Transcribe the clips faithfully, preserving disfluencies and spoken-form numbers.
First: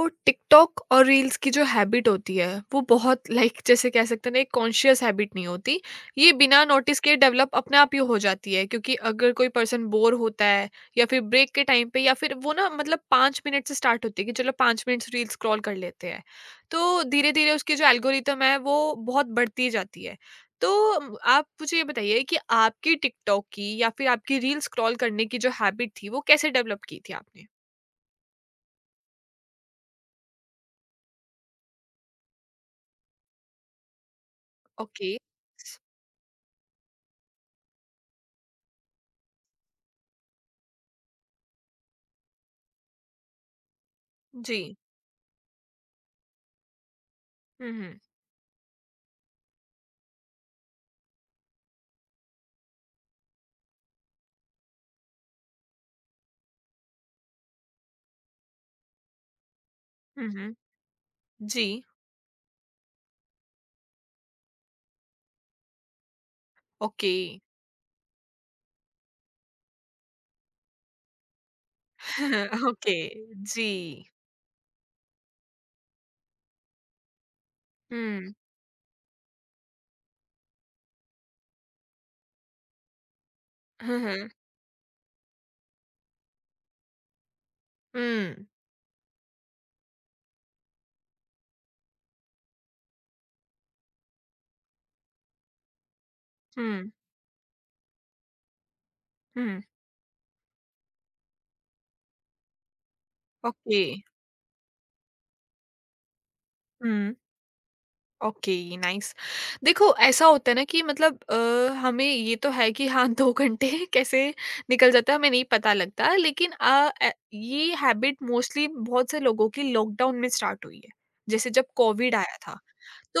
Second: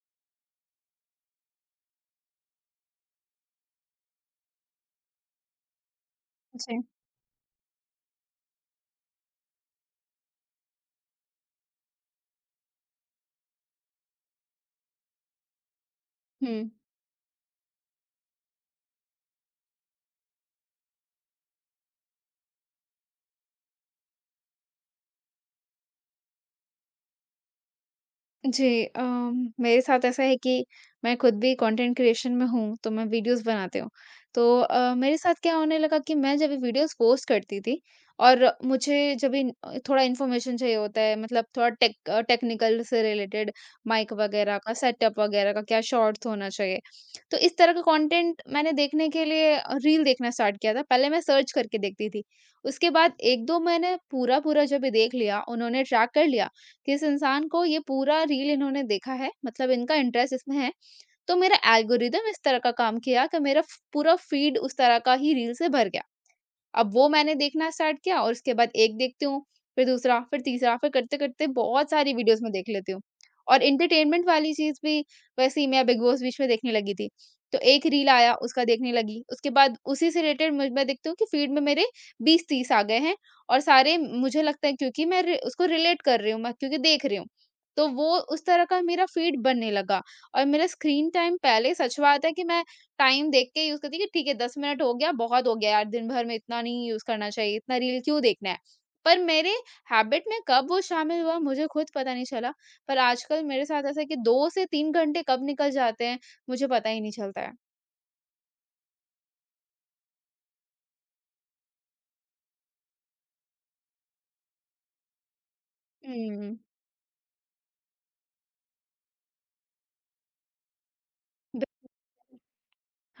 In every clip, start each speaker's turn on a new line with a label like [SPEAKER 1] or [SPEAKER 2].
[SPEAKER 1] तो टिकटॉक और रील्स की जो हैबिट होती है, वो बहुत लाइक जैसे कह सकते हैं ना, एक कॉन्शियस हैबिट नहीं होती। ये बिना
[SPEAKER 2] जी,
[SPEAKER 1] नोटिस के डेवलप अपने आप ही हो जाती है, क्योंकि अगर कोई पर्सन बोर होता है या फिर ब्रेक के टाइम पे, या फिर वो ना मतलब पाँच मिनट से स्टार्ट होती है कि चलो पाँच मिनट रील स्क्रॉल कर लेते हैं।
[SPEAKER 2] हुँ।
[SPEAKER 1] तो धीरे धीरे उसकी जो एल्गोरिथम है वो बहुत बढ़ती जाती है। तो म, आप मुझे ये बताइए कि आपकी टिकटॉक की या फिर आपकी रील स्क्रॉल करने की जो हैबिट थी वो कैसे डेवलप की थी आपने।
[SPEAKER 2] जी अ, मेरे साथ ऐसा है कि मैं खुद भी कंटेंट क्रिएशन में हूँ, तो मैं वीडियोज़ बनाती हूँ। तो अ,
[SPEAKER 1] ओके।
[SPEAKER 2] मेरे साथ क्या होने लगा कि मैं जब वीडियोज़ पोस्ट करती थी और मुझे जब इन अ, थोड़ा इन्फॉर्मेशन चाहिए होता है, मतलब थोड़ा टेक अ, टेक्निकल से रिलेटेड माइक
[SPEAKER 1] जी।
[SPEAKER 2] वगैरह का, सेटअप वगैरह का, क्या शॉट्स होना चाहिए। तो इस
[SPEAKER 1] हुँ,
[SPEAKER 2] तरह का
[SPEAKER 1] हुँ।
[SPEAKER 2] कंटेंट मैंने देखने के लिए अ, रील देखना स्टार्ट किया था। पहले मैं सर्च करके देखती थी। उसके बाद एक दो मैंने पूरा-पूरा जब देख लिया, उन्होंने ट्रैक कर लिया, किस इंसान को ये पूरा रील इन्होंने देखा है, मतलब इनका
[SPEAKER 1] हुँ,
[SPEAKER 2] इंटरेस्ट
[SPEAKER 1] हुँ।
[SPEAKER 2] इसमें है। तो मेरा
[SPEAKER 1] जी,
[SPEAKER 2] एल्गोरिदम इस तरह का काम किया कि मेरा फ पूरा फीड उस तरह का ही रील से भर गया। अब वो
[SPEAKER 1] ओके।
[SPEAKER 2] मैंने देखना स्टार्ट किया और उसके बाद एक देखती हूँ, फिर दूसरा, फिर तीसरा, फिर करते-करते बहुत सारी वीडियोज़ मैं देख लेती
[SPEAKER 1] ओके,
[SPEAKER 2] हूँ। और
[SPEAKER 1] जी।
[SPEAKER 2] एंटरटेनमेंट वाली चीज़ भी वैसे ही मैं बिग बॉस बीच में देखने लगी थी। तो एक रील
[SPEAKER 1] हुँ।
[SPEAKER 2] आया, उसका देखने लगी, उसके बाद उसी से रिलेटेड म मैं देखती हूँ कि फीड में मेरे बीस तीस आ गए हैं, और सारे,
[SPEAKER 1] हुँ, हुँ।
[SPEAKER 2] मुझे लगता है, क्योंकि मैं रि उसको रिलेट कर रही हूँ, मैं क्योंकि देख रही हूँ। तो वो उस
[SPEAKER 1] हुँ,
[SPEAKER 2] तरह का मेरा फीड बनने लगा। और मेरा स्क्रीन टाइम, पहले सच बात है कि मैं टाइम देख के यूज़ करती है कि ठीक है, दस मिनट हो गया, बहुत हो गया यार, दिन भर में इतना नहीं
[SPEAKER 1] हुँ,
[SPEAKER 2] यूज़ करना चाहिए, इतना रील क्यों देखना है। पर मेरे
[SPEAKER 1] हुँ,
[SPEAKER 2] हैबिट में कब वो शामिल हुआ, मुझे खुद पता नहीं चला। पर आजकल मेरे
[SPEAKER 1] ओके।
[SPEAKER 2] साथ ऐसा है कि दो से तीन घंटे कब निकल जाते हैं, मुझे पता ही नहीं
[SPEAKER 1] हुँ,
[SPEAKER 2] चलता है।
[SPEAKER 1] Okay, nice. देखो, ऐसा होता है ना कि मतलब अ, हमें ये तो है कि हाँ, दो घंटे कैसे निकल जाता है, हमें नहीं पता लगता।
[SPEAKER 2] हुँ,
[SPEAKER 1] लेकिन
[SPEAKER 2] हुँ।
[SPEAKER 1] अ, ए ये हैबिट मोस्टली बहुत से लोगों की लॉकडाउन में स्टार्ट हुई है। जैसे जब
[SPEAKER 2] बिल्कुल।
[SPEAKER 1] कोविड आया था।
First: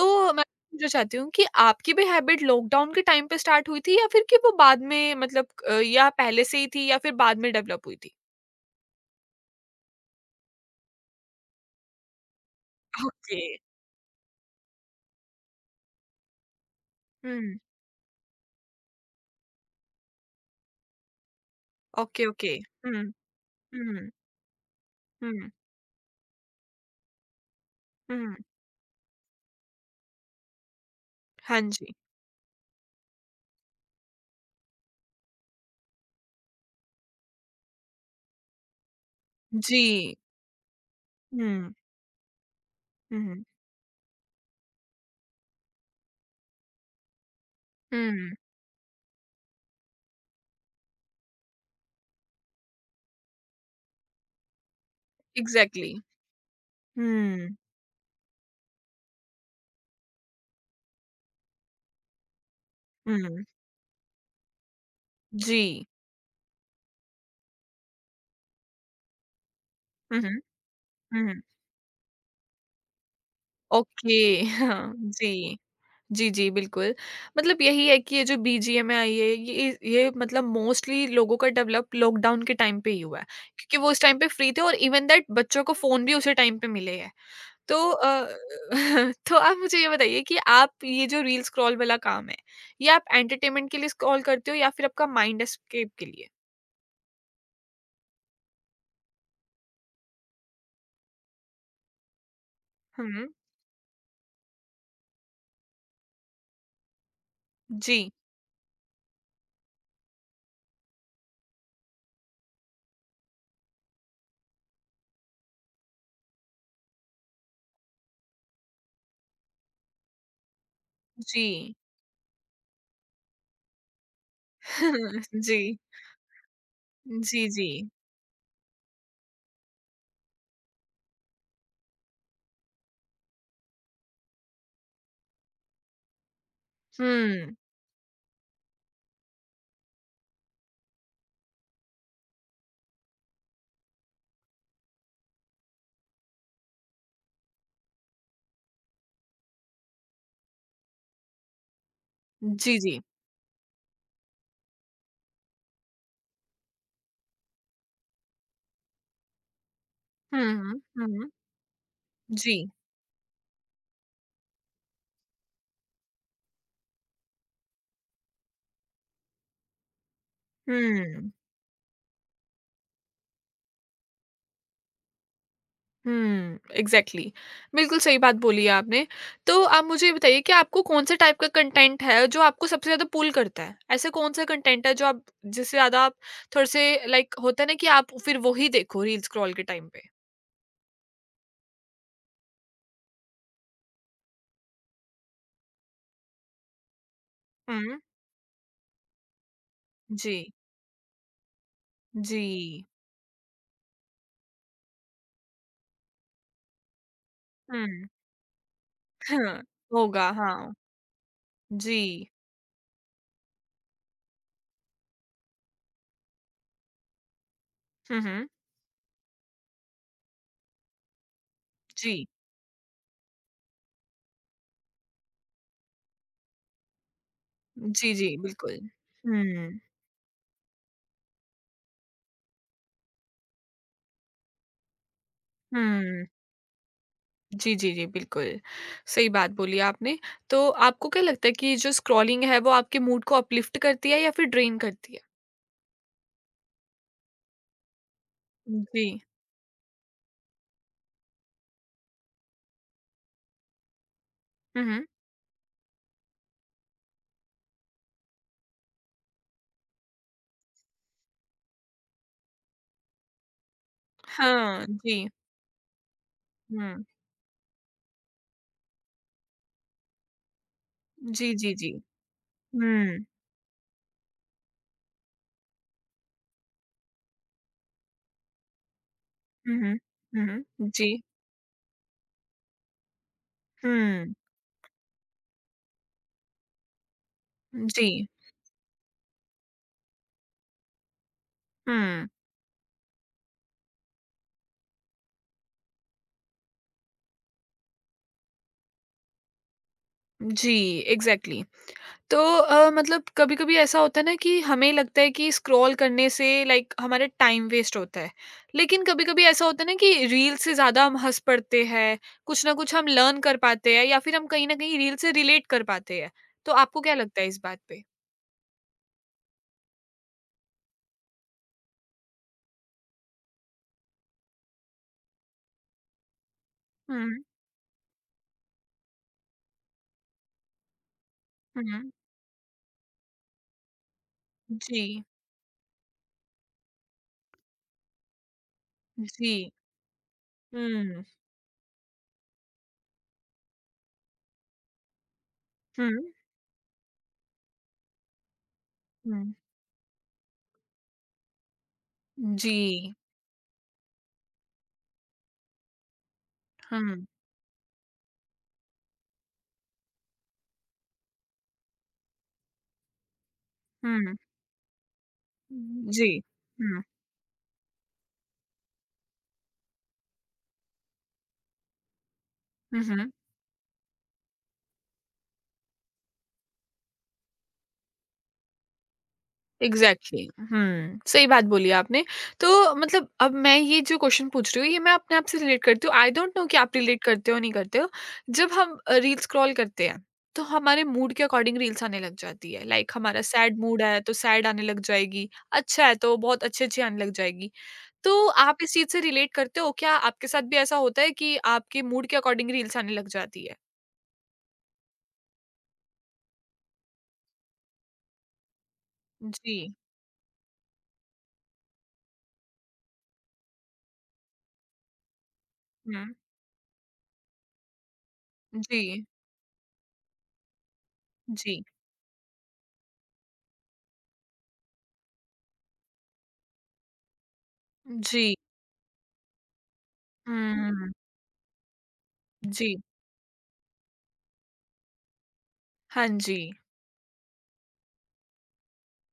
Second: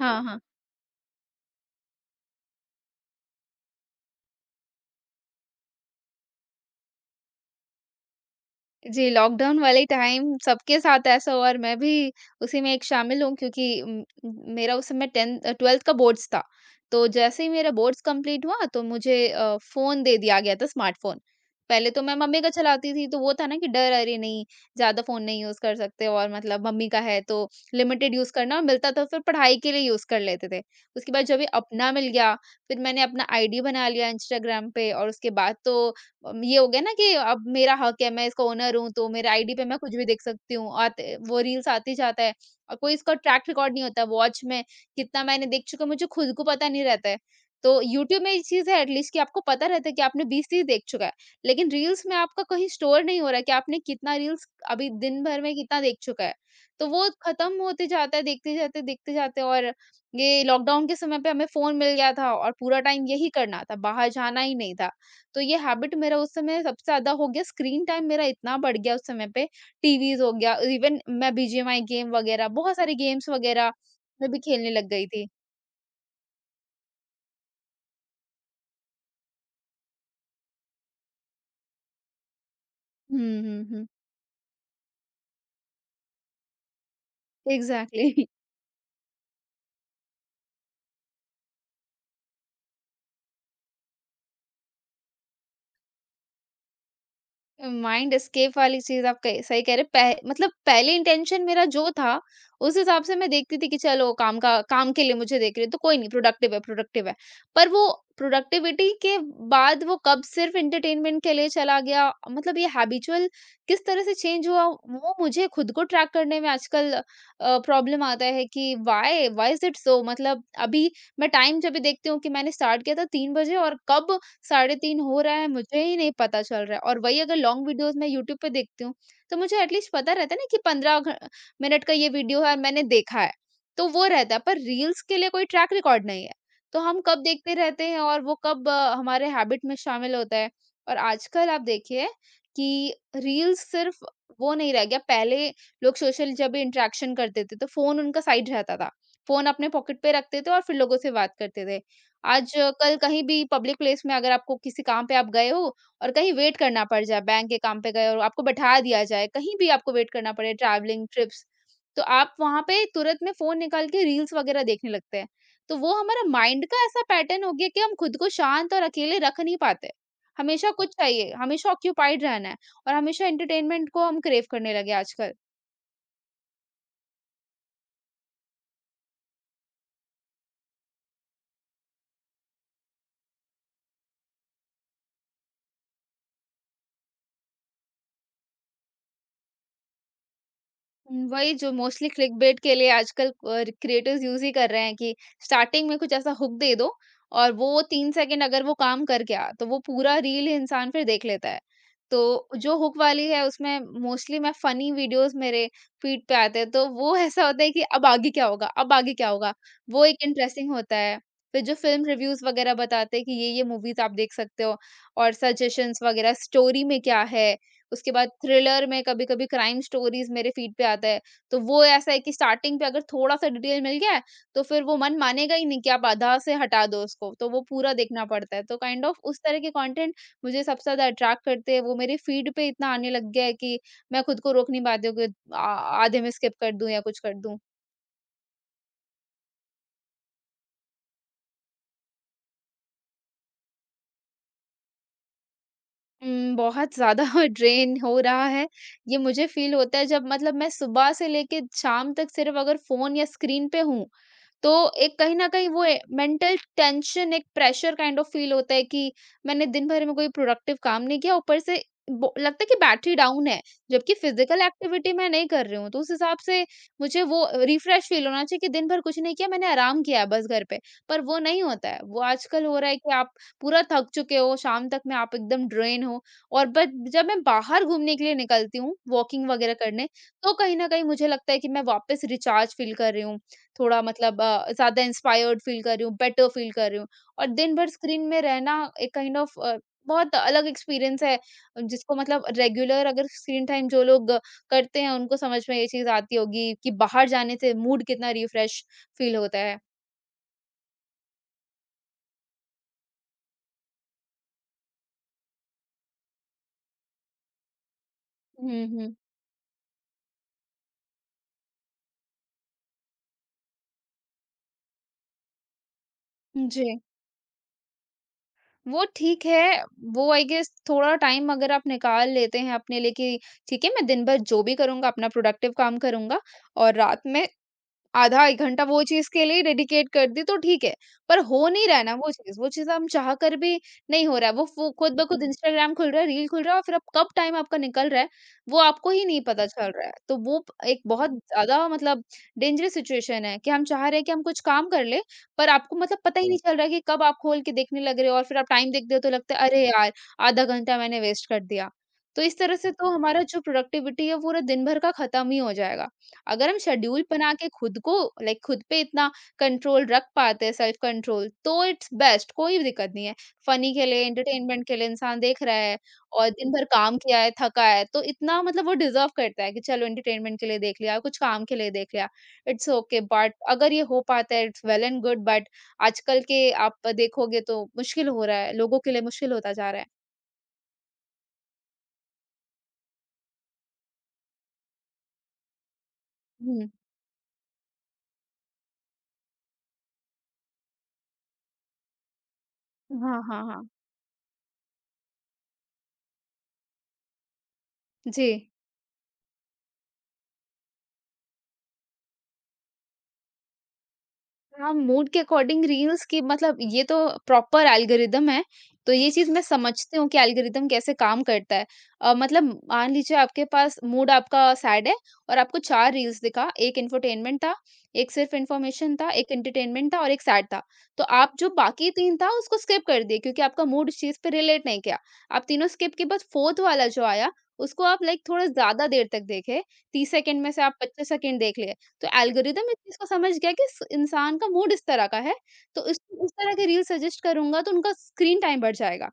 [SPEAKER 2] हाँ, हाँ।
[SPEAKER 1] मैं पूछना चाहती हूँ कि आपकी भी हैबिट लॉकडाउन के टाइम पे स्टार्ट हुई थी, या फिर कि वो बाद में मतलब अ, या पहले से ही थी या फिर बाद में डेवलप हुई थी?
[SPEAKER 2] जी, लॉकडाउन वाले टाइम सबके साथ ऐसा हुआ और मैं भी उसी में एक शामिल हूँ,
[SPEAKER 1] ओके।
[SPEAKER 2] क्योंकि उम, मेरा उस समय टेन्थ, अ, ट्वेल्थ का बोर्ड्स था। तो जैसे ही
[SPEAKER 1] हुँ।
[SPEAKER 2] मेरा बोर्ड्स कंप्लीट हुआ, तो मुझे अ, फ़ोन दे दिया गया था, स्मार्टफ़ोन। पहले तो मैं
[SPEAKER 1] ओके,
[SPEAKER 2] मम्मी का
[SPEAKER 1] ओके।
[SPEAKER 2] चलाती
[SPEAKER 1] हुँ,
[SPEAKER 2] थी, तो वो था ना कि डर,
[SPEAKER 1] हुँ,
[SPEAKER 2] अरे नहीं, ज़्यादा फ़ोन नहीं
[SPEAKER 1] हुँ,
[SPEAKER 2] यूज़ कर सकते, और मतलब मम्मी का है तो लिमिटेड यूज़
[SPEAKER 1] हुँ।
[SPEAKER 2] करना, और मिलता था तो फिर पढ़ाई के लिए यूज़ कर लेते थे। उसके बाद जब ये
[SPEAKER 1] हाँ
[SPEAKER 2] अपना
[SPEAKER 1] जी।
[SPEAKER 2] मिल गया, फिर मैंने अपना आईडी बना लिया इंस्टाग्राम पे, और उसके बाद तो अम, ये हो गया ना कि अब मेरा हक है, मैं इसका ओनर हूँ, तो मेरे आईडी पे मैं कुछ भी
[SPEAKER 1] जी।
[SPEAKER 2] देख सकती हूँ। आते वो रील्स
[SPEAKER 1] हुँ,
[SPEAKER 2] आते जाता है, और कोई इसका ट्रैक
[SPEAKER 1] हुँ,
[SPEAKER 2] रिकॉर्ड नहीं होता। वॉच में कितना मैंने देख चुका, मुझे खुद को पता नहीं रहता है। तो यूट्यूब में
[SPEAKER 1] हुँ।
[SPEAKER 2] ये चीज़ है एटलीस्ट, कि आपको पता रहता है कि आपने बीस तीस देख चुका है। लेकिन रील्स में आपका कहीं स्टोर नहीं हो रहा है कि आपने कितना रील्स, अभी दिन भर में कितना
[SPEAKER 1] इग्ज़ैक्टली।
[SPEAKER 2] देख चुका है। तो वो
[SPEAKER 1] हुँ,
[SPEAKER 2] खत्म होते जाता है, देखते जाते, देखते जाते। और ये लॉकडाउन के समय पे हमें फ़ोन मिल गया था, और पूरा टाइम यही
[SPEAKER 1] हुँ।
[SPEAKER 2] करना था, बाहर जाना ही नहीं था। तो ये
[SPEAKER 1] जी।
[SPEAKER 2] हैबिट मेरा उस समय सबसे ज़्यादा हो गया, स्क्रीन टाइम मेरा इतना बढ़ गया उस समय पे,
[SPEAKER 1] हुँ,
[SPEAKER 2] टीवीज़ हो
[SPEAKER 1] हुँ,
[SPEAKER 2] गया, इवन मैं
[SPEAKER 1] हुँ।
[SPEAKER 2] बीजीएमआई गेम वगैरह, बहुत सारे गेम्स वगैरह
[SPEAKER 1] ओके।
[SPEAKER 2] मैं भी खेलने लग
[SPEAKER 1] हाँ,
[SPEAKER 2] गई थी।
[SPEAKER 1] जी। जी, जी, बिल्कुल। मतलब यही है कि ये जो बीजीएमआई आई है, ये ये मतलब मोस्टली लोगों का डेवलप लॉकडाउन के टाइम पे ही हुआ है,
[SPEAKER 2] हुँ, हुँ,
[SPEAKER 1] क्योंकि
[SPEAKER 2] हुँ।
[SPEAKER 1] वो उस टाइम पे फ्री थे और इवन दैट बच्चों को फ़ोन भी उसी टाइम पे मिले हैं। तो अ,
[SPEAKER 2] एग्ज़ैक्टली।
[SPEAKER 1] तो आप मुझे ये बताइए कि आप ये जो रील स्क्रॉल वाला काम है, ये आप एंटरटेनमेंट के लिए स्क्रॉल करते हो या फिर आपका माइंड एस्केप के लिए?
[SPEAKER 2] अ, माइंड एस्केप वाली चीज़ आप कह सही कह रहे हैं। पह मतलब पहले इंटेंशन मेरा जो था, उस हिसाब से
[SPEAKER 1] हुँ,
[SPEAKER 2] मैं देखती थी कि चलो काम का, काम के लिए मुझे देख रही है, तो कोई नहीं, प्रोडक्टिव है, प्रोडक्टिव है। पर वो
[SPEAKER 1] जी,
[SPEAKER 2] प्रोडक्टिविटी के बाद वो कब सिर्फ़ एंटरटेनमेंट के लिए चला गया, मतलब ये हैबिचुअल किस तरह से चेंज हुआ, वो मुझे खुद को ट्रैक करने में आजकल अ, प्रॉब्लम आता है कि why why is it so, मतलब अभी मैं टाइम जब
[SPEAKER 1] जी।
[SPEAKER 2] भी देखती हूँ कि मैंने स्टार्ट किया था तीन बजे, और कब साढ़े तीन हो रहा है,
[SPEAKER 1] जी,
[SPEAKER 2] मुझे ही नहीं पता चल रहा है। और वही अगर
[SPEAKER 1] जी,
[SPEAKER 2] लॉन्ग
[SPEAKER 1] जी।
[SPEAKER 2] वीडियोज़ मैं यूट्यूब पे देखती हूँ, तो मुझे एटलीस्ट पता रहता है ना कि पंद्रह घ मिनट का ये वीडियो है और मैंने देखा है, तो वो रहता है। पर रील्स के लिए कोई ट्रैक रिकॉर्ड नहीं है, तो हम कब देखते
[SPEAKER 1] हुँ,
[SPEAKER 2] रहते हैं और वो कब अ, हमारे हैबिट में शामिल होता है। और आजकल आप देखिए कि रील्स सिर्फ़ वो नहीं रह गया, पहले लोग सोशल जब भी इंटरैक्शन करते थे, तो फ़ोन उनका साइड रहता था। फ़ोन अपने पॉकेट पे रखते थे और फिर लोगों से बात करते थे।
[SPEAKER 1] जी,
[SPEAKER 2] आज-कल
[SPEAKER 1] जी।
[SPEAKER 2] कहीं भी पब्लिक प्लेस में, अगर आपको किसी काम पे आप गए हो और कहीं वेट करना पड़ जाए, बैंक के काम पे गए और आपको बैठा दिया जाए, कहीं भी आपको वेट करना
[SPEAKER 1] हुँ,
[SPEAKER 2] पड़े,
[SPEAKER 1] हुँ,
[SPEAKER 2] ट्रैवलिंग,
[SPEAKER 1] हुँ,
[SPEAKER 2] ट्रिप्स, तो आप
[SPEAKER 1] जी।
[SPEAKER 2] वहाँ पे तुरंत में फ़ोन निकाल के रील्स वगैरह देखने लगते हैं। तो वो हमारा माइंड का ऐसा पैटर्न हो गया कि हम खुद को शांत और अकेले रख नहीं पाते। हमेशा कुछ
[SPEAKER 1] हुँ।
[SPEAKER 2] चाहिए, हमेशा ऑक्यूपाइड रहना है, और हमेशा एंटरटेनमेंट को हम क्रेव करने लगे आजकल।
[SPEAKER 1] हुँ, एग्ज़ैक्टली। बिल्कुल सही बात बोली है आपने। तो आप मुझे ये बताइए कि आपको कौन-से टाइप का कंटेंट है जो आपको सबसे ज़्यादा पुल करता है? ऐसा कौन-सा कंटेंट है जो आप जिससे ज़्यादा आप थोड़े से लाइक होता है ना कि आप फिर वो ही देखो रील स्क्रॉल के टाइम पे?
[SPEAKER 2] हुँ, वही जो मोस्टली क्लिकबेट के लिए आजकल अ, क्रिएटर्स यूज़ ही कर रहे हैं, कि स्टार्टिंग में कुछ ऐसा हुक दे दो, और वो
[SPEAKER 1] हुँ,
[SPEAKER 2] तीन सेकंड अगर वो काम कर गया, तो वो पूरा रील
[SPEAKER 1] जी,
[SPEAKER 2] इंसान फिर देख लेता है। तो
[SPEAKER 1] जी।
[SPEAKER 2] जो हुक वाली है, उसमें मोस्टली मैं फ़नी वीडियोज़ मेरे फ़ीड पे आते हैं, तो वो ऐसा होता है कि अब
[SPEAKER 1] हुँ,
[SPEAKER 2] आगे क्या होगा? अब आगे क्या होगा?
[SPEAKER 1] हाँ,
[SPEAKER 2] वो एक
[SPEAKER 1] होगा,
[SPEAKER 2] इंटरेस्टिंग
[SPEAKER 1] हाँ,
[SPEAKER 2] होता है। फिर जो
[SPEAKER 1] जी।
[SPEAKER 2] फ़िल्म रिव्यूज़ वगैरह बताते हैं कि ये-ये मूवीज़ आप देख सकते हो, और सजेशंस वगैरह, स्टोरी में क्या है? उसके
[SPEAKER 1] हुँ,
[SPEAKER 2] बाद
[SPEAKER 1] हुँ,
[SPEAKER 2] थ्रिलर में, कभी-कभी क्राइम स्टोरीज़ मेरे फ़ीड पे आता है, तो वो ऐसा है
[SPEAKER 1] जी।
[SPEAKER 2] कि स्टार्टिंग पे अगर थोड़ा-सा डिटेल मिल गया है, तो फिर वो मन मानेगा ही नहीं कि आप आधा से हटा दो उसको, तो वो पूरा
[SPEAKER 1] जी,
[SPEAKER 2] देखना
[SPEAKER 1] जी,
[SPEAKER 2] पड़ता है। तो
[SPEAKER 1] बिल्कुल।
[SPEAKER 2] काइंड ऑफ उस तरह के
[SPEAKER 1] हुँ,
[SPEAKER 2] कंटेंट मुझे सबसे ज़्यादा अट्रैक्ट करते हैं, वो मेरे फ़ीड पे इतना आने लग गया है कि मैं खुद को रोक नहीं पाती हूँ कि आ आधे
[SPEAKER 1] हुँ।
[SPEAKER 2] में स्किप कर दूँ या कुछ कर दूँ।
[SPEAKER 1] जी, जी, जी, बिल्कुल, सही बात बोली आपने। तो आपको क्या लगता है कि जो स्क्रॉलिंग है वो आपके मूड को अपलिफ्ट करती है या फिर ड्रेन करती है?
[SPEAKER 2] उम, बहुत ज़्यादा ड्रेन हो रहा है,
[SPEAKER 1] जी।
[SPEAKER 2] ये मुझे फ़ील होता है, जब मतलब मैं सुबह से लेके शाम तक सिर्फ़ अगर फ़ोन या स्क्रीन पे हूँ, तो
[SPEAKER 1] हुँ, हुँ।
[SPEAKER 2] एक कहीं न कहीं वो ए मेंटल टेंशन, एक प्रेशर काइंड ऑफ फ़ील होता है कि मैंने दिन भर में कोई प्रोडक्टिव काम नहीं किया, ऊपर से बो लगता है कि बैटरी डाउन है, जबकि फ़िज़िकल
[SPEAKER 1] हाँ,
[SPEAKER 2] एक्टिविटी
[SPEAKER 1] जी।
[SPEAKER 2] मैं नहीं कर रही हूँ। तो उस हिसाब से
[SPEAKER 1] हुँ।
[SPEAKER 2] मुझे वो अ, रिफ्रेश फ़ील होना चाहिए कि दिन भर कुछ नहीं किया, मैंने आराम किया है बस घर पे। पर वो
[SPEAKER 1] जी,
[SPEAKER 2] नहीं
[SPEAKER 1] जी,
[SPEAKER 2] होता
[SPEAKER 1] जी।
[SPEAKER 2] है, वो आजकल हो रहा है कि
[SPEAKER 1] हुँ।
[SPEAKER 2] आप पूरा थक चुके हो, शाम तक में आप एकदम ड्रेन हो। और बट जब मैं बाहर घूमने के लिए निकलती हूँ, वॉकिंग वगैरह
[SPEAKER 1] हुँ, हुँ।
[SPEAKER 2] करने,
[SPEAKER 1] हुँ,
[SPEAKER 2] तो कहीं न
[SPEAKER 1] हुँ।
[SPEAKER 2] कहीं
[SPEAKER 1] जी।
[SPEAKER 2] मुझे लगता है कि मैं वापस रिचार्ज फ़ील कर रही हूँ। थोड़ा
[SPEAKER 1] हुँ।
[SPEAKER 2] मतलब अ, ज़्यादा इंस्पायर्ड फ़ील कर रही हूँ, बेटर फ़ील कर रही हूँ। और दिन भर
[SPEAKER 1] जी।
[SPEAKER 2] स्क्रीन में रहना एक काइंड ऑफ़ अ, बहुत अलग एक्सपीरियंस है, जिसको
[SPEAKER 1] हुँ।
[SPEAKER 2] मतलब रेगुलर अगर स्क्रीन टाइम जो लोग करते हैं, उनको समझ में ये चीज़ आती होगी कि बाहर जाने से मूड कितना रिफ़्रेश फ़ील होता है।
[SPEAKER 1] जी, एग्ज़ैक्टली। तो अ, मतलब कभी-कभी ऐसा होता है ना कि हमें लगता है कि स्क्रॉल करने से लाइक हमारा टाइम वेस्ट होता है।
[SPEAKER 2] हुँ,
[SPEAKER 1] लेकिन
[SPEAKER 2] हुँ।
[SPEAKER 1] कभी-कभी ऐसा होता है ना कि रील से ज़्यादा हम हँस पड़ते हैं, कुछ न कुछ हम लर्न कर पाते हैं, या फिर हम कहीं न कहीं रील से रिलेट कर पाते हैं। तो
[SPEAKER 2] जी,
[SPEAKER 1] आपको क्या लगता है इस बात पे?
[SPEAKER 2] वो ठीक है, वो आई गेस, थोड़ा टाइम अगर आप निकाल लेते हैं अपने लिए कि ठीक है, मैं दिन भर जो भी करूँगा अपना प्रोडक्टिव काम करूँगा, और रात
[SPEAKER 1] हुँ,
[SPEAKER 2] में आधा एक घंटा वो चीज़ के लिए डेडिकेट कर दी, तो ठीक है। पर हो नहीं रहा
[SPEAKER 1] हुँ।
[SPEAKER 2] है ना वो चीज़, वो चीज़ हम चाह कर भी नहीं हो रहा है। वो फ़ो खुद
[SPEAKER 1] जी,
[SPEAKER 2] ब खुद इंस्टाग्राम खुल रहा है, रील खुल रहा है, और फिर अब कब टाइम आपका निकल रहा है, वो आपको ही नहीं
[SPEAKER 1] जी।
[SPEAKER 2] पता चल रहा है। तो वो प एक
[SPEAKER 1] हुँ,
[SPEAKER 2] बहुत ज़्यादा मतलब डेंजरस सिचुएशन है कि हम चाह रहे हैं कि हम कुछ काम कर लें, पर आपको
[SPEAKER 1] हुँ,
[SPEAKER 2] मतलब पता ही नहीं चल रहा है कि कब आप खोल के देखने लग रहे हो, और फिर आप टाइम देखते हो तो
[SPEAKER 1] हुँ।
[SPEAKER 2] लगता है, अरे यार! आधा घंटा मैंने वेस्ट कर दिया। तो इस
[SPEAKER 1] जी।
[SPEAKER 2] तरह से तो हमारा जो प्रोडक्टिविटी है पूरा दिन भर का खत्म ही हो जाएगा। अगर हम शेड्यूल
[SPEAKER 1] हुँ,
[SPEAKER 2] बना के खुद को लाइक खुद पे इतना कंट्रोल रख पाते हैं सेल्फ कंट्रोल तो इट्स बेस्ट, कोई दिक्कत नहीं है। फनी के लिए,
[SPEAKER 1] हुँ।
[SPEAKER 2] एंटरटेनमेंट के लिए इंसान देख रहा है
[SPEAKER 1] जी।
[SPEAKER 2] और दिन भर
[SPEAKER 1] हुँ,
[SPEAKER 2] काम किया है, थका है, तो इतना मतलब वो डिजर्व करता है कि चलो एंटरटेनमेंट के लिए देख लिया, कुछ काम के लिए देख लिया, इट्स
[SPEAKER 1] हुँ,
[SPEAKER 2] ओके।
[SPEAKER 1] हुँ।
[SPEAKER 2] बट अगर ये हो पाता है it's well and good, but आजकल के आप देखोगे तो मुश्किल हो रहा है, लोगों के लिए मुश्किल होता जा रहा है।
[SPEAKER 1] Exactly exactly. हम्म, सही बात बोली आपने। तो मतलब अब मैं ये जो क्वेश्चन पूछ रही हूँ ये मैं अपने आप से रिलेट करती हूँ, आई डोंट नो कि
[SPEAKER 2] हम्म।
[SPEAKER 1] आप रिलेट करते हो नहीं करते हो। जब हम रील स्क्रॉल करते हैं तो हमारे मूड के अकॉर्डिंग रील्स आने लग जाती है, लाइक like,
[SPEAKER 2] हाँ
[SPEAKER 1] हमारा
[SPEAKER 2] हाँ
[SPEAKER 1] सैड
[SPEAKER 2] हाँ
[SPEAKER 1] मूड है तो सैड आने लग जाएगी, अच्छा है तो बहुत अच्छी अच्छी आने लग जाएगी।
[SPEAKER 2] जी।
[SPEAKER 1] तो आप इस चीज से रिलेट करते हो? क्या आपके साथ भी ऐसा होता है कि आपके मूड के अकॉर्डिंग रील्स आने लग जाती है?
[SPEAKER 2] हाँ, मूड के अकॉर्डिंग रील्स की मतलब ये तो प्रॉपर एल्गोरिदम है, तो ये चीज़ मैं
[SPEAKER 1] जी।
[SPEAKER 2] समझती हूँ कि एल्गोरिदम कैसे काम करता है। अ, मतलब मान लीजिए आपके पास मूड आपका सैड है और आपको चार
[SPEAKER 1] हम्म।
[SPEAKER 2] रील्स दिखा, एक इंफोटेनमेंट था, एक सिर्फ इन्फॉर्मेशन
[SPEAKER 1] जी।
[SPEAKER 2] था, एक एंटरटेनमेंट था और एक सैड था। तो आप जो
[SPEAKER 1] जी।
[SPEAKER 2] बाकी तीन था उसको स्किप कर दिए क्योंकि आपका मूड उस चीज़ पे रिलेट नहीं किया। आप तीनों स्किप किए, बस फोर्थ वाला जो आया उसको आप लाइक
[SPEAKER 1] जी।
[SPEAKER 2] थोड़ा ज़्यादा देर तक देखे, तीस सेकंड में से आप
[SPEAKER 1] हम्म।
[SPEAKER 2] पच्चीस सेकंड देख लिए। तो एल्गोरिदम इस
[SPEAKER 1] जी।
[SPEAKER 2] चीज़ को समझ गया कि इस इंसान का मूड इस तरह का है, तो इस
[SPEAKER 1] हाँ
[SPEAKER 2] इस
[SPEAKER 1] जी।
[SPEAKER 2] तरह के रील सजेस्ट करूँगा तो उनका स्क्रीन टाइम बढ़ जाएगा।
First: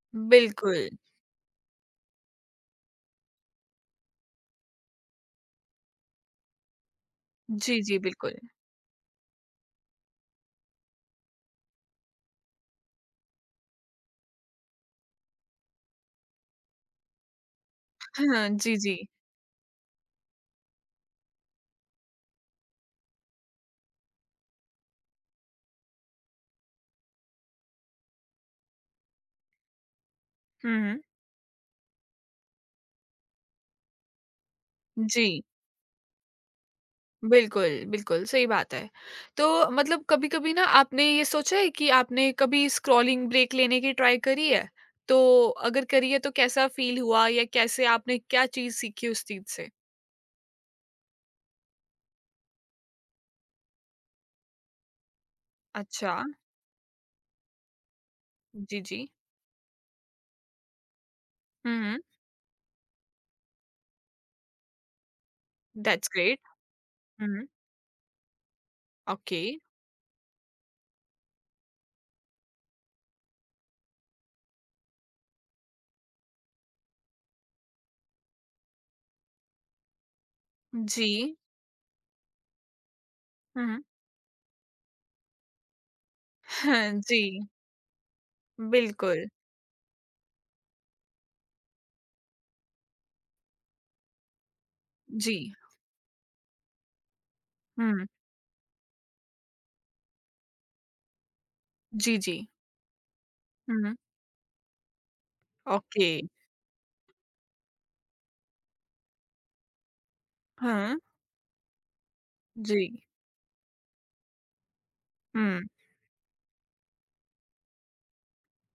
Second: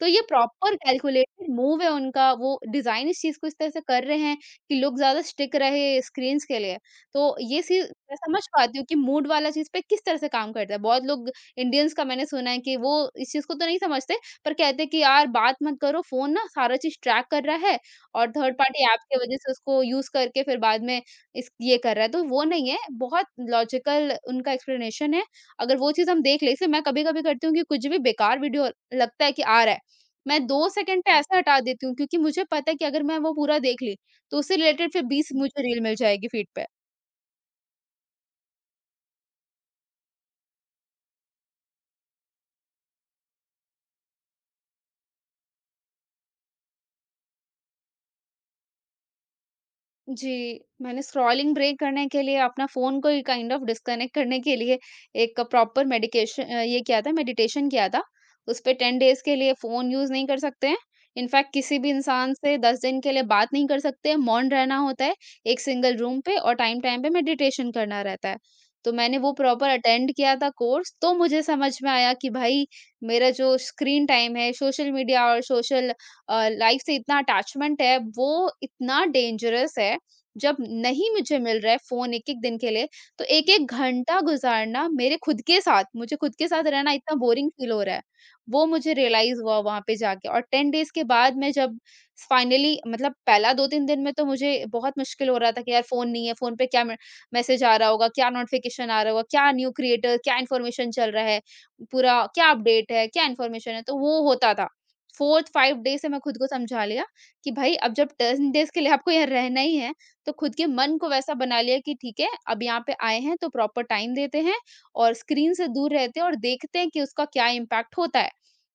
[SPEAKER 2] तो ये प्रॉपर
[SPEAKER 1] बिल्कुल।
[SPEAKER 2] कैलकुलेटेड मूव है उनका, वो डिज़ाइन इस चीज़ को इस तरह से कर रहे हैं कि लोग ज़्यादा स्टिक रहे स्क्रीन्स के लिए। तो ये
[SPEAKER 1] जी,
[SPEAKER 2] चीज़
[SPEAKER 1] जी,
[SPEAKER 2] मैं
[SPEAKER 1] बिल्कुल।
[SPEAKER 2] समझ पाती हूँ कि मूड वाला चीज़ पे किस तरह से काम करता है। बहुत लोग इंडियंस का मैंने सुना है कि वो इस चीज़ को तो नहीं समझते, पर कहते हैं कि यार बात मत करो, फ़ोन ना सारा चीज़ ट्रैक कर रहा है और
[SPEAKER 1] हाँ,
[SPEAKER 2] थर्ड
[SPEAKER 1] जी,
[SPEAKER 2] पार्टी
[SPEAKER 1] जी।
[SPEAKER 2] ऐप की वज़ह से उसको यूज़ करके फिर बाद में इस ये कर रहा है, तो वो नहीं है, बहुत लॉजिकल उनका एक्सप्लेनेशन है। अगर वो चीज़ हम देख लें जैसे मैं कभी-कभी करती हूँ कि कुछ भी बेकार वीडियो लगता है कि आ रहा है, मैं दो
[SPEAKER 1] हुँ, हुँ।
[SPEAKER 2] सेकंड पे हुँ। ऐसा हटा देती हूँ क्योंकि मुझे पता है कि अगर मैं वो पूरा देख ली, तो उससे रिलेटेड फिर
[SPEAKER 1] जी,
[SPEAKER 2] बीस मुझे रील मिल जाएगी फीड पे।
[SPEAKER 1] बिल्कुल, बिल्कुल, सही बात है। तो मतलब कभी-कभी ना आपने ये सोचा है कि आपने कभी स्क्रॉलिंग ब्रेक लेने की ट्राई करी है? तो अगर करी है तो कैसा फ़ील हुआ, या कैसे आपने क्या चीज़ सीखी उस चीज़ से?
[SPEAKER 2] जी, मैंने स्क्रॉलिंग ब्रेक करने के लिए अपना फ़ोन को ही काइंड ऑफ़ डिस्कनेक्ट करने के लिए एक प्रॉपर
[SPEAKER 1] अच्छा,
[SPEAKER 2] मेडिकेशन अ, ये किया था मेडिटेशन किया था। उसपे
[SPEAKER 1] जी,
[SPEAKER 2] टेन
[SPEAKER 1] जी।
[SPEAKER 2] डेज़ के लिए फ़ोन यूज़ नहीं कर सकते हैं। इनफैक्ट
[SPEAKER 1] हुँ,
[SPEAKER 2] किसी भी
[SPEAKER 1] हुँ।
[SPEAKER 2] इंसान से दस दिन के लिए बात नहीं कर सकते हैं, मौन रहना होता है एक सिंगल
[SPEAKER 1] दैट्स
[SPEAKER 2] रूम पे
[SPEAKER 1] ग्रेट।
[SPEAKER 2] और टाइम-टाइम पे
[SPEAKER 1] हुँ, हुँ।
[SPEAKER 2] मेडिटेशन करना रहता है। तो मैंने वो
[SPEAKER 1] ओके,
[SPEAKER 2] प्रॉपर अटेंड किया था कोर्स, तो मुझे समझ में आया कि भाई मेरा जो स्क्रीन टाइम है, सोशल मीडिया और सोशल अ, लाइफ़ से इतना अटैचमेंट है, वो इतना डेंजरस है। जब नहीं
[SPEAKER 1] जी।
[SPEAKER 2] मुझे मिल रहा है फ़ोन एक-एक दिन के लिए, तो
[SPEAKER 1] हुँ,
[SPEAKER 2] एक-एक
[SPEAKER 1] हुँ।
[SPEAKER 2] घंटा गुज़ारना मेरे खुद के साथ, मुझे खुद के साथ रहना
[SPEAKER 1] हाँ,
[SPEAKER 2] इतना
[SPEAKER 1] जी,
[SPEAKER 2] बोरिंग फ़ील हो रहा है। वो मुझे
[SPEAKER 1] बिल्कुल।
[SPEAKER 2] रियलाइज़ हुआ वहाँ पे जाके, और टेन डेज़ के बाद मैं जब फाइनली मतलब पहला दो तीन दिन में तो मुझे बहुत मुश्किल हो
[SPEAKER 1] जी।
[SPEAKER 2] रहा था कि यार फ़ोन नहीं है, फ़ोन पे क्या म मैसेज आ रहा
[SPEAKER 1] हुँ,
[SPEAKER 2] होगा, क्या नोटिफ़िकेशन आ रहा होगा, क्या न्यू क्रिएटर, क्या इन्फॉर्मेशन चल रहा है,
[SPEAKER 1] जी,
[SPEAKER 2] पूरा
[SPEAKER 1] जी।
[SPEAKER 2] क्या अपडेट है, क्या इन्फॉर्मेशन
[SPEAKER 1] हुँ,
[SPEAKER 2] है, तो
[SPEAKER 1] हुँ।
[SPEAKER 2] वो होता था। फोर्थ फिफ्थ डे से
[SPEAKER 1] ओके।
[SPEAKER 2] मैं खुद को समझा लिया कि भाई अब जब टेन डेज़ के लिए आपको यहाँ रहना ही है, तो खुद के
[SPEAKER 1] हाँ,
[SPEAKER 2] मन को वैसा बना लिया कि ठीक है अब
[SPEAKER 1] जी।
[SPEAKER 2] यहाँ पे आए हैं तो प्रॉपर टाइम देते हैं और स्क्रीन
[SPEAKER 1] हुँ,
[SPEAKER 2] से दूर रहते हैं और देखते हैं कि उसका क्या इम्पैक्ट होता है।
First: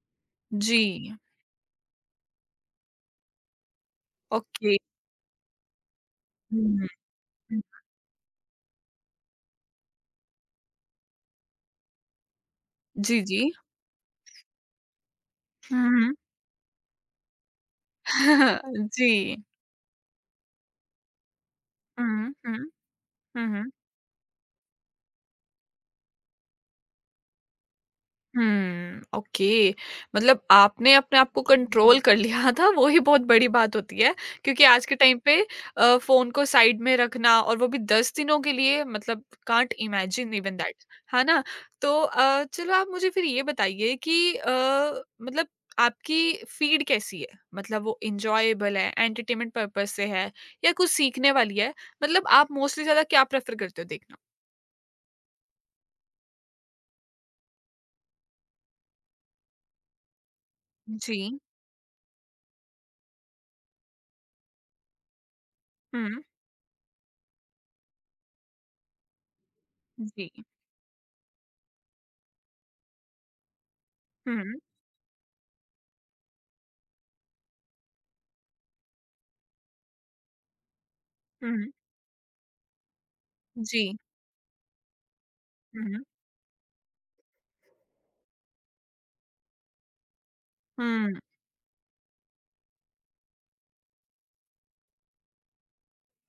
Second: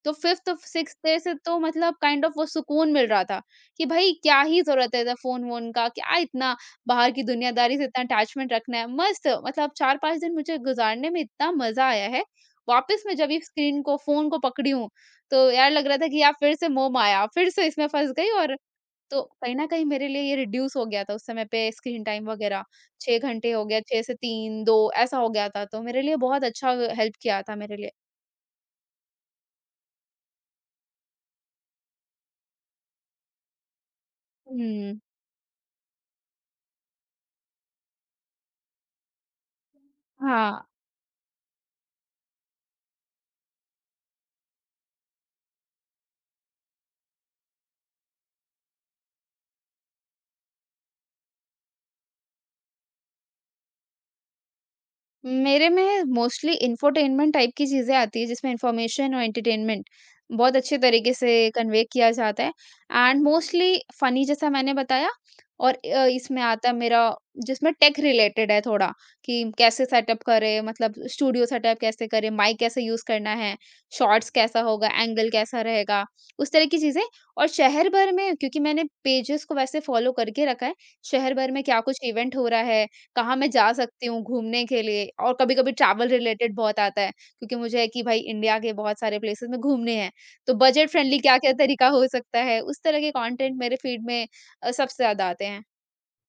[SPEAKER 2] तो फिफ्थ सिक्स
[SPEAKER 1] जी,
[SPEAKER 2] डे से तो मतलब काइंड ऑफ वो सुकून मिल रहा था कि भाई क्या ही
[SPEAKER 1] ओके।
[SPEAKER 2] जरूरत है फोन वोन का, क्या इतना
[SPEAKER 1] हुँ, हुँ,
[SPEAKER 2] बाहर की
[SPEAKER 1] हुँ।
[SPEAKER 2] दुनियादारी से इतना अटैचमेंट रखना है। मस्त मतलब चार पांच दिन मुझे गुजारने में इतना मजा आया है। वापस मैं
[SPEAKER 1] जी,
[SPEAKER 2] जब ये
[SPEAKER 1] जी।
[SPEAKER 2] स्क्रीन को फोन को पकड़ी हूँ तो यार
[SPEAKER 1] हुँ,
[SPEAKER 2] लग रहा था
[SPEAKER 1] हुँ।
[SPEAKER 2] कि यार फिर से मोम आया, फिर से इसमें फंस गई। और
[SPEAKER 1] जी।
[SPEAKER 2] तो कहीं न कहीं मेरे लिए ये रिड्यूस हो गया था, उस समय पे स्क्रीन टाइम
[SPEAKER 1] हुँ, हुँ,
[SPEAKER 2] वगैरह, छह
[SPEAKER 1] हुँ,
[SPEAKER 2] घंटे हो
[SPEAKER 1] हुँ।
[SPEAKER 2] गया, छह से तीन, दो ऐसा हो गया था, तो मेरे लिए बहुत अच्छा हेल्प किया था मेरे लिए।
[SPEAKER 1] हुँ, ओके। मतलब आपने अपने आप को कंट्रोल कर लिया था, वो ही बहुत बड़ी बात होती है, क्योंकि आज के
[SPEAKER 2] हुँ।
[SPEAKER 1] टाइम पे अ, फ़ोन को साइड में रखना और वो भी दस दिनों के लिए मतलब कांट इमेजिन इवन
[SPEAKER 2] हाँ।
[SPEAKER 1] दैट, है ना? तो अ, चलो आप मुझे फिर ये बताइए कि अ, मतलब आपकी फ़ीड कैसी है? मतलब वो एन्जॉयबल है, एंटरटेनमेंट पर्पज़ से है या कुछ सीखने वाली है? मतलब आप मोस्टली ज़्यादा क्या प्रेफ़र करते हो देखना?
[SPEAKER 2] मेरे में मोस्टली इंफोटेनमेंट टाइप की चीज़ें आती हैं, जिसमें इन्फॉर्मेशन और एंटरटेनमेंट बहुत अच्छे तरीके से
[SPEAKER 1] जी।
[SPEAKER 2] कन्वे किया जाता है। एंड मोस्टली फनी जैसा मैंने बताया और अ,
[SPEAKER 1] हुँ,
[SPEAKER 2] इसमें आता है मेरा, जिसमें टेक रिलेटेड है थोड़ा, कि कैसे सेटअप
[SPEAKER 1] जी।
[SPEAKER 2] करें मतलब स्टूडियो सेटअप कैसे करें, माइक कैसे यूज़ करना है, शॉर्ट्स
[SPEAKER 1] हुँ,
[SPEAKER 2] कैसा होगा, एंगल कैसा रहेगा, उस तरह की चीज़ें। और शहर भर में क्योंकि मैंने पेजेस को वैसे फॉलो करके रखा है, शहर भर में
[SPEAKER 1] हुँ,
[SPEAKER 2] क्या कुछ इवेंट हो रहा है, कहाँ मैं जा
[SPEAKER 1] जी।
[SPEAKER 2] सकती हूँ घूमने के लिए, और कभी-कभी
[SPEAKER 1] हुँ, हुँ।
[SPEAKER 2] ट्रैवल रिलेटेड बहुत आता है क्योंकि मुझे है कि भाई इंडिया के बहुत सारे प्लेसेस में घूमने हैं। तो बजट
[SPEAKER 1] हुँ,
[SPEAKER 2] फ्रेंडली क्या-क्या तरीका हो सकता है? उस तरह के कंटेंट मेरे फीड में अ, सबसे ज़्यादा आते हैं।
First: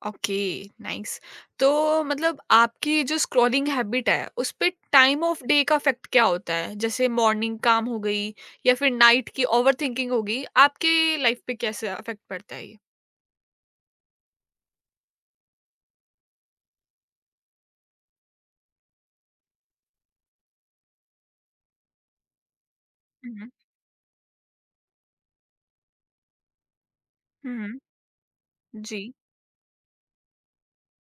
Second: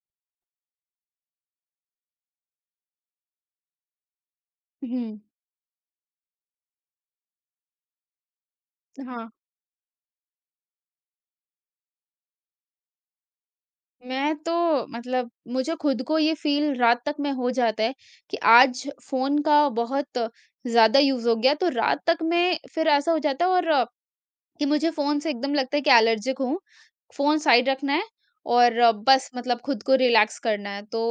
[SPEAKER 1] Okay, nice. तो मतलब आपकी जो स्क्रॉलिंग हैबिट है, उसपे
[SPEAKER 2] हुँ।
[SPEAKER 1] टाइम ऑफ डे का इफ़ेक्ट क्या होता है? जैसे मॉर्निंग काम हो गई या फिर
[SPEAKER 2] हाँ,
[SPEAKER 1] नाइट की ओवरथिंकिंग हो गई, आपके लाइफ़ पे कैसे इफ़ेक्ट पड़ता है ये?
[SPEAKER 2] मैं तो मतलब मुझे खुद को ये फ़ील रात तक में हो जाता है कि आज फ़ोन का बहुत ज़्यादा यूज़ हो गया, तो रात तक में फिर ऐसा हो
[SPEAKER 1] हुँ,
[SPEAKER 2] जाता है,
[SPEAKER 1] हुँ।
[SPEAKER 2] और कि मुझे फ़ोन से एकदम लगता है कि एलर्जिक हूँ। फ़ोन
[SPEAKER 1] हुँ,
[SPEAKER 2] साइड
[SPEAKER 1] हुँ।
[SPEAKER 2] रखना है और अ,
[SPEAKER 1] जी।
[SPEAKER 2] बस मतलब खुद को रिलैक्स करना है। तो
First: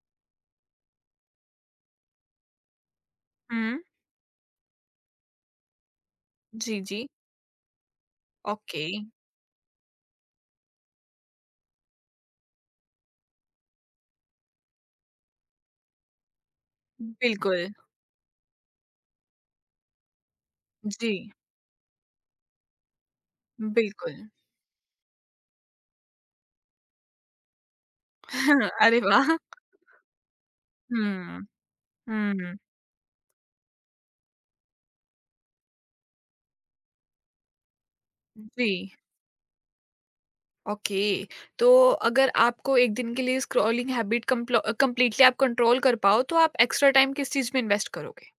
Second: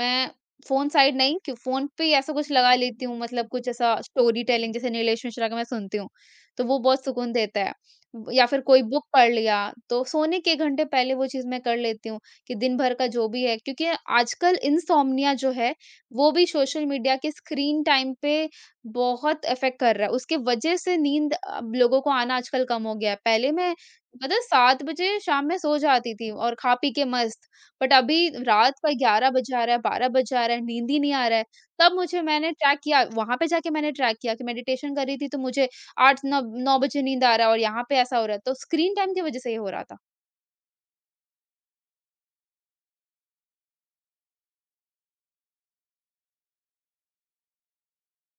[SPEAKER 2] मैं फ़ोन साइड नहीं कि फ़ोन पे ही ऐसा कुछ लगा लेती हूँ, मतलब कुछ
[SPEAKER 1] हुँ।
[SPEAKER 2] ऐसा स्टोरी टेलिंग जैसे नीलेश मिश्रा का मैं सुनती हूँ, तो वो
[SPEAKER 1] जी,
[SPEAKER 2] बहुत
[SPEAKER 1] जी।
[SPEAKER 2] सुकून देता है। ब- या फिर कोई
[SPEAKER 1] ओके,
[SPEAKER 2] बुक पढ़ लिया, तो सोने के एक घंटे पहले वो चीज़ मैं कर लेती हूँ कि दिन भर का जो भी है क्योंकि आजकल इनसोम्निया जो है, वो भी सोशल मीडिया के
[SPEAKER 1] बिल्कुल।
[SPEAKER 2] स्क्रीन टाइम पे बहुत इफ़ेक्ट कर रहा है, उसके वजह से
[SPEAKER 1] जी,
[SPEAKER 2] नींद अब लोगों को आना आजकल कम हो गया है। पहले मैं
[SPEAKER 1] बिल्कुल।
[SPEAKER 2] पता है सात बजे शाम में सो जाती थी और खा पी के मस्त, बट अभी रात का
[SPEAKER 1] अरे
[SPEAKER 2] ग्यारह
[SPEAKER 1] वाह!
[SPEAKER 2] बज आ रहा है, बारह बज आ रहा है, नींद ही नहीं आ रहा
[SPEAKER 1] हुँ,
[SPEAKER 2] है। तब मुझे मैंने
[SPEAKER 1] हुँ।
[SPEAKER 2] ट्रैक किया, वहाँ पे जाके मैंने ट्रैक किया कि मेडिटेशन कर रही थी तो मुझे 8 नब नौ बजे नींद आ रहा है और यहाँ पे ऐसा हो रहा है, तो
[SPEAKER 1] जी।
[SPEAKER 2] स्क्रीन टाइम की वजह से ये हो रहा था।
[SPEAKER 1] ओके। तो अगर आपको एक दिन के लिए स्क्रॉलिंग हैबिट कंप्लीटली आप कंट्रोल कर पाओ, तो आप एक्स्ट्रा टाइम किस चीज में इन्वेस्ट करोगे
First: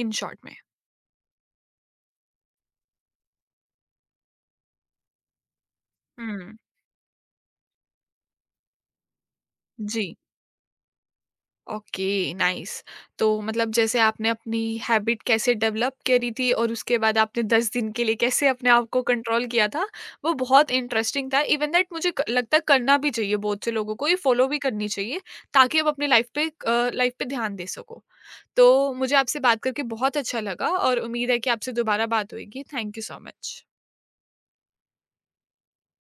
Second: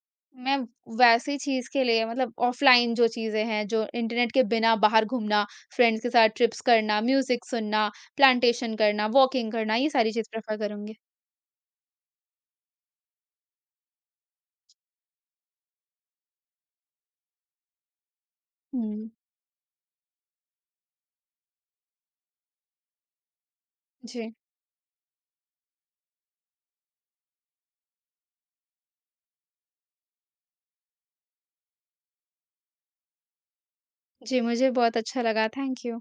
[SPEAKER 1] इन शॉर्ट में?
[SPEAKER 2] मैं वैसी चीज़ के लिए मतलब ऑफ़लाइन जो चीज़ें हैं, जो इंटरनेट के बिना बाहर घूमना, फ्रेंड्स के साथ
[SPEAKER 1] हम्म।
[SPEAKER 2] ट्रिप्स करना, म्यूज़िक सुनना, प्लांटेशन करना, वॉकिंग करना, ये
[SPEAKER 1] जी।
[SPEAKER 2] सारी चीज़ प्रेफ़र करूँगी।
[SPEAKER 1] Okay, nice. तो मतलब जैसे आपने अपनी हैबिट कैसे डेवलप करी थी और उसके बाद आपने दस दिन के लिए कैसे अपने आप को
[SPEAKER 2] हुँ।
[SPEAKER 1] कंट्रोल किया था, वो बहुत इंटरेस्टिंग था। इवन दैट मुझे क- लगता है करना भी चाहिए, बहुत से लोगों को ये
[SPEAKER 2] जी।
[SPEAKER 1] फॉलो भी करनी चाहिए, ताकि आप अपनी लाइफ पे लाइफ पे ध्यान दे सको। तो मुझे आपसे बात करके बहुत अच्छा लगा और उम्मीद है कि आपसे दोबारा बात होएगी। Thank you so much.
[SPEAKER 2] जी, मुझे बहुत अच्छा लगा। Thank you.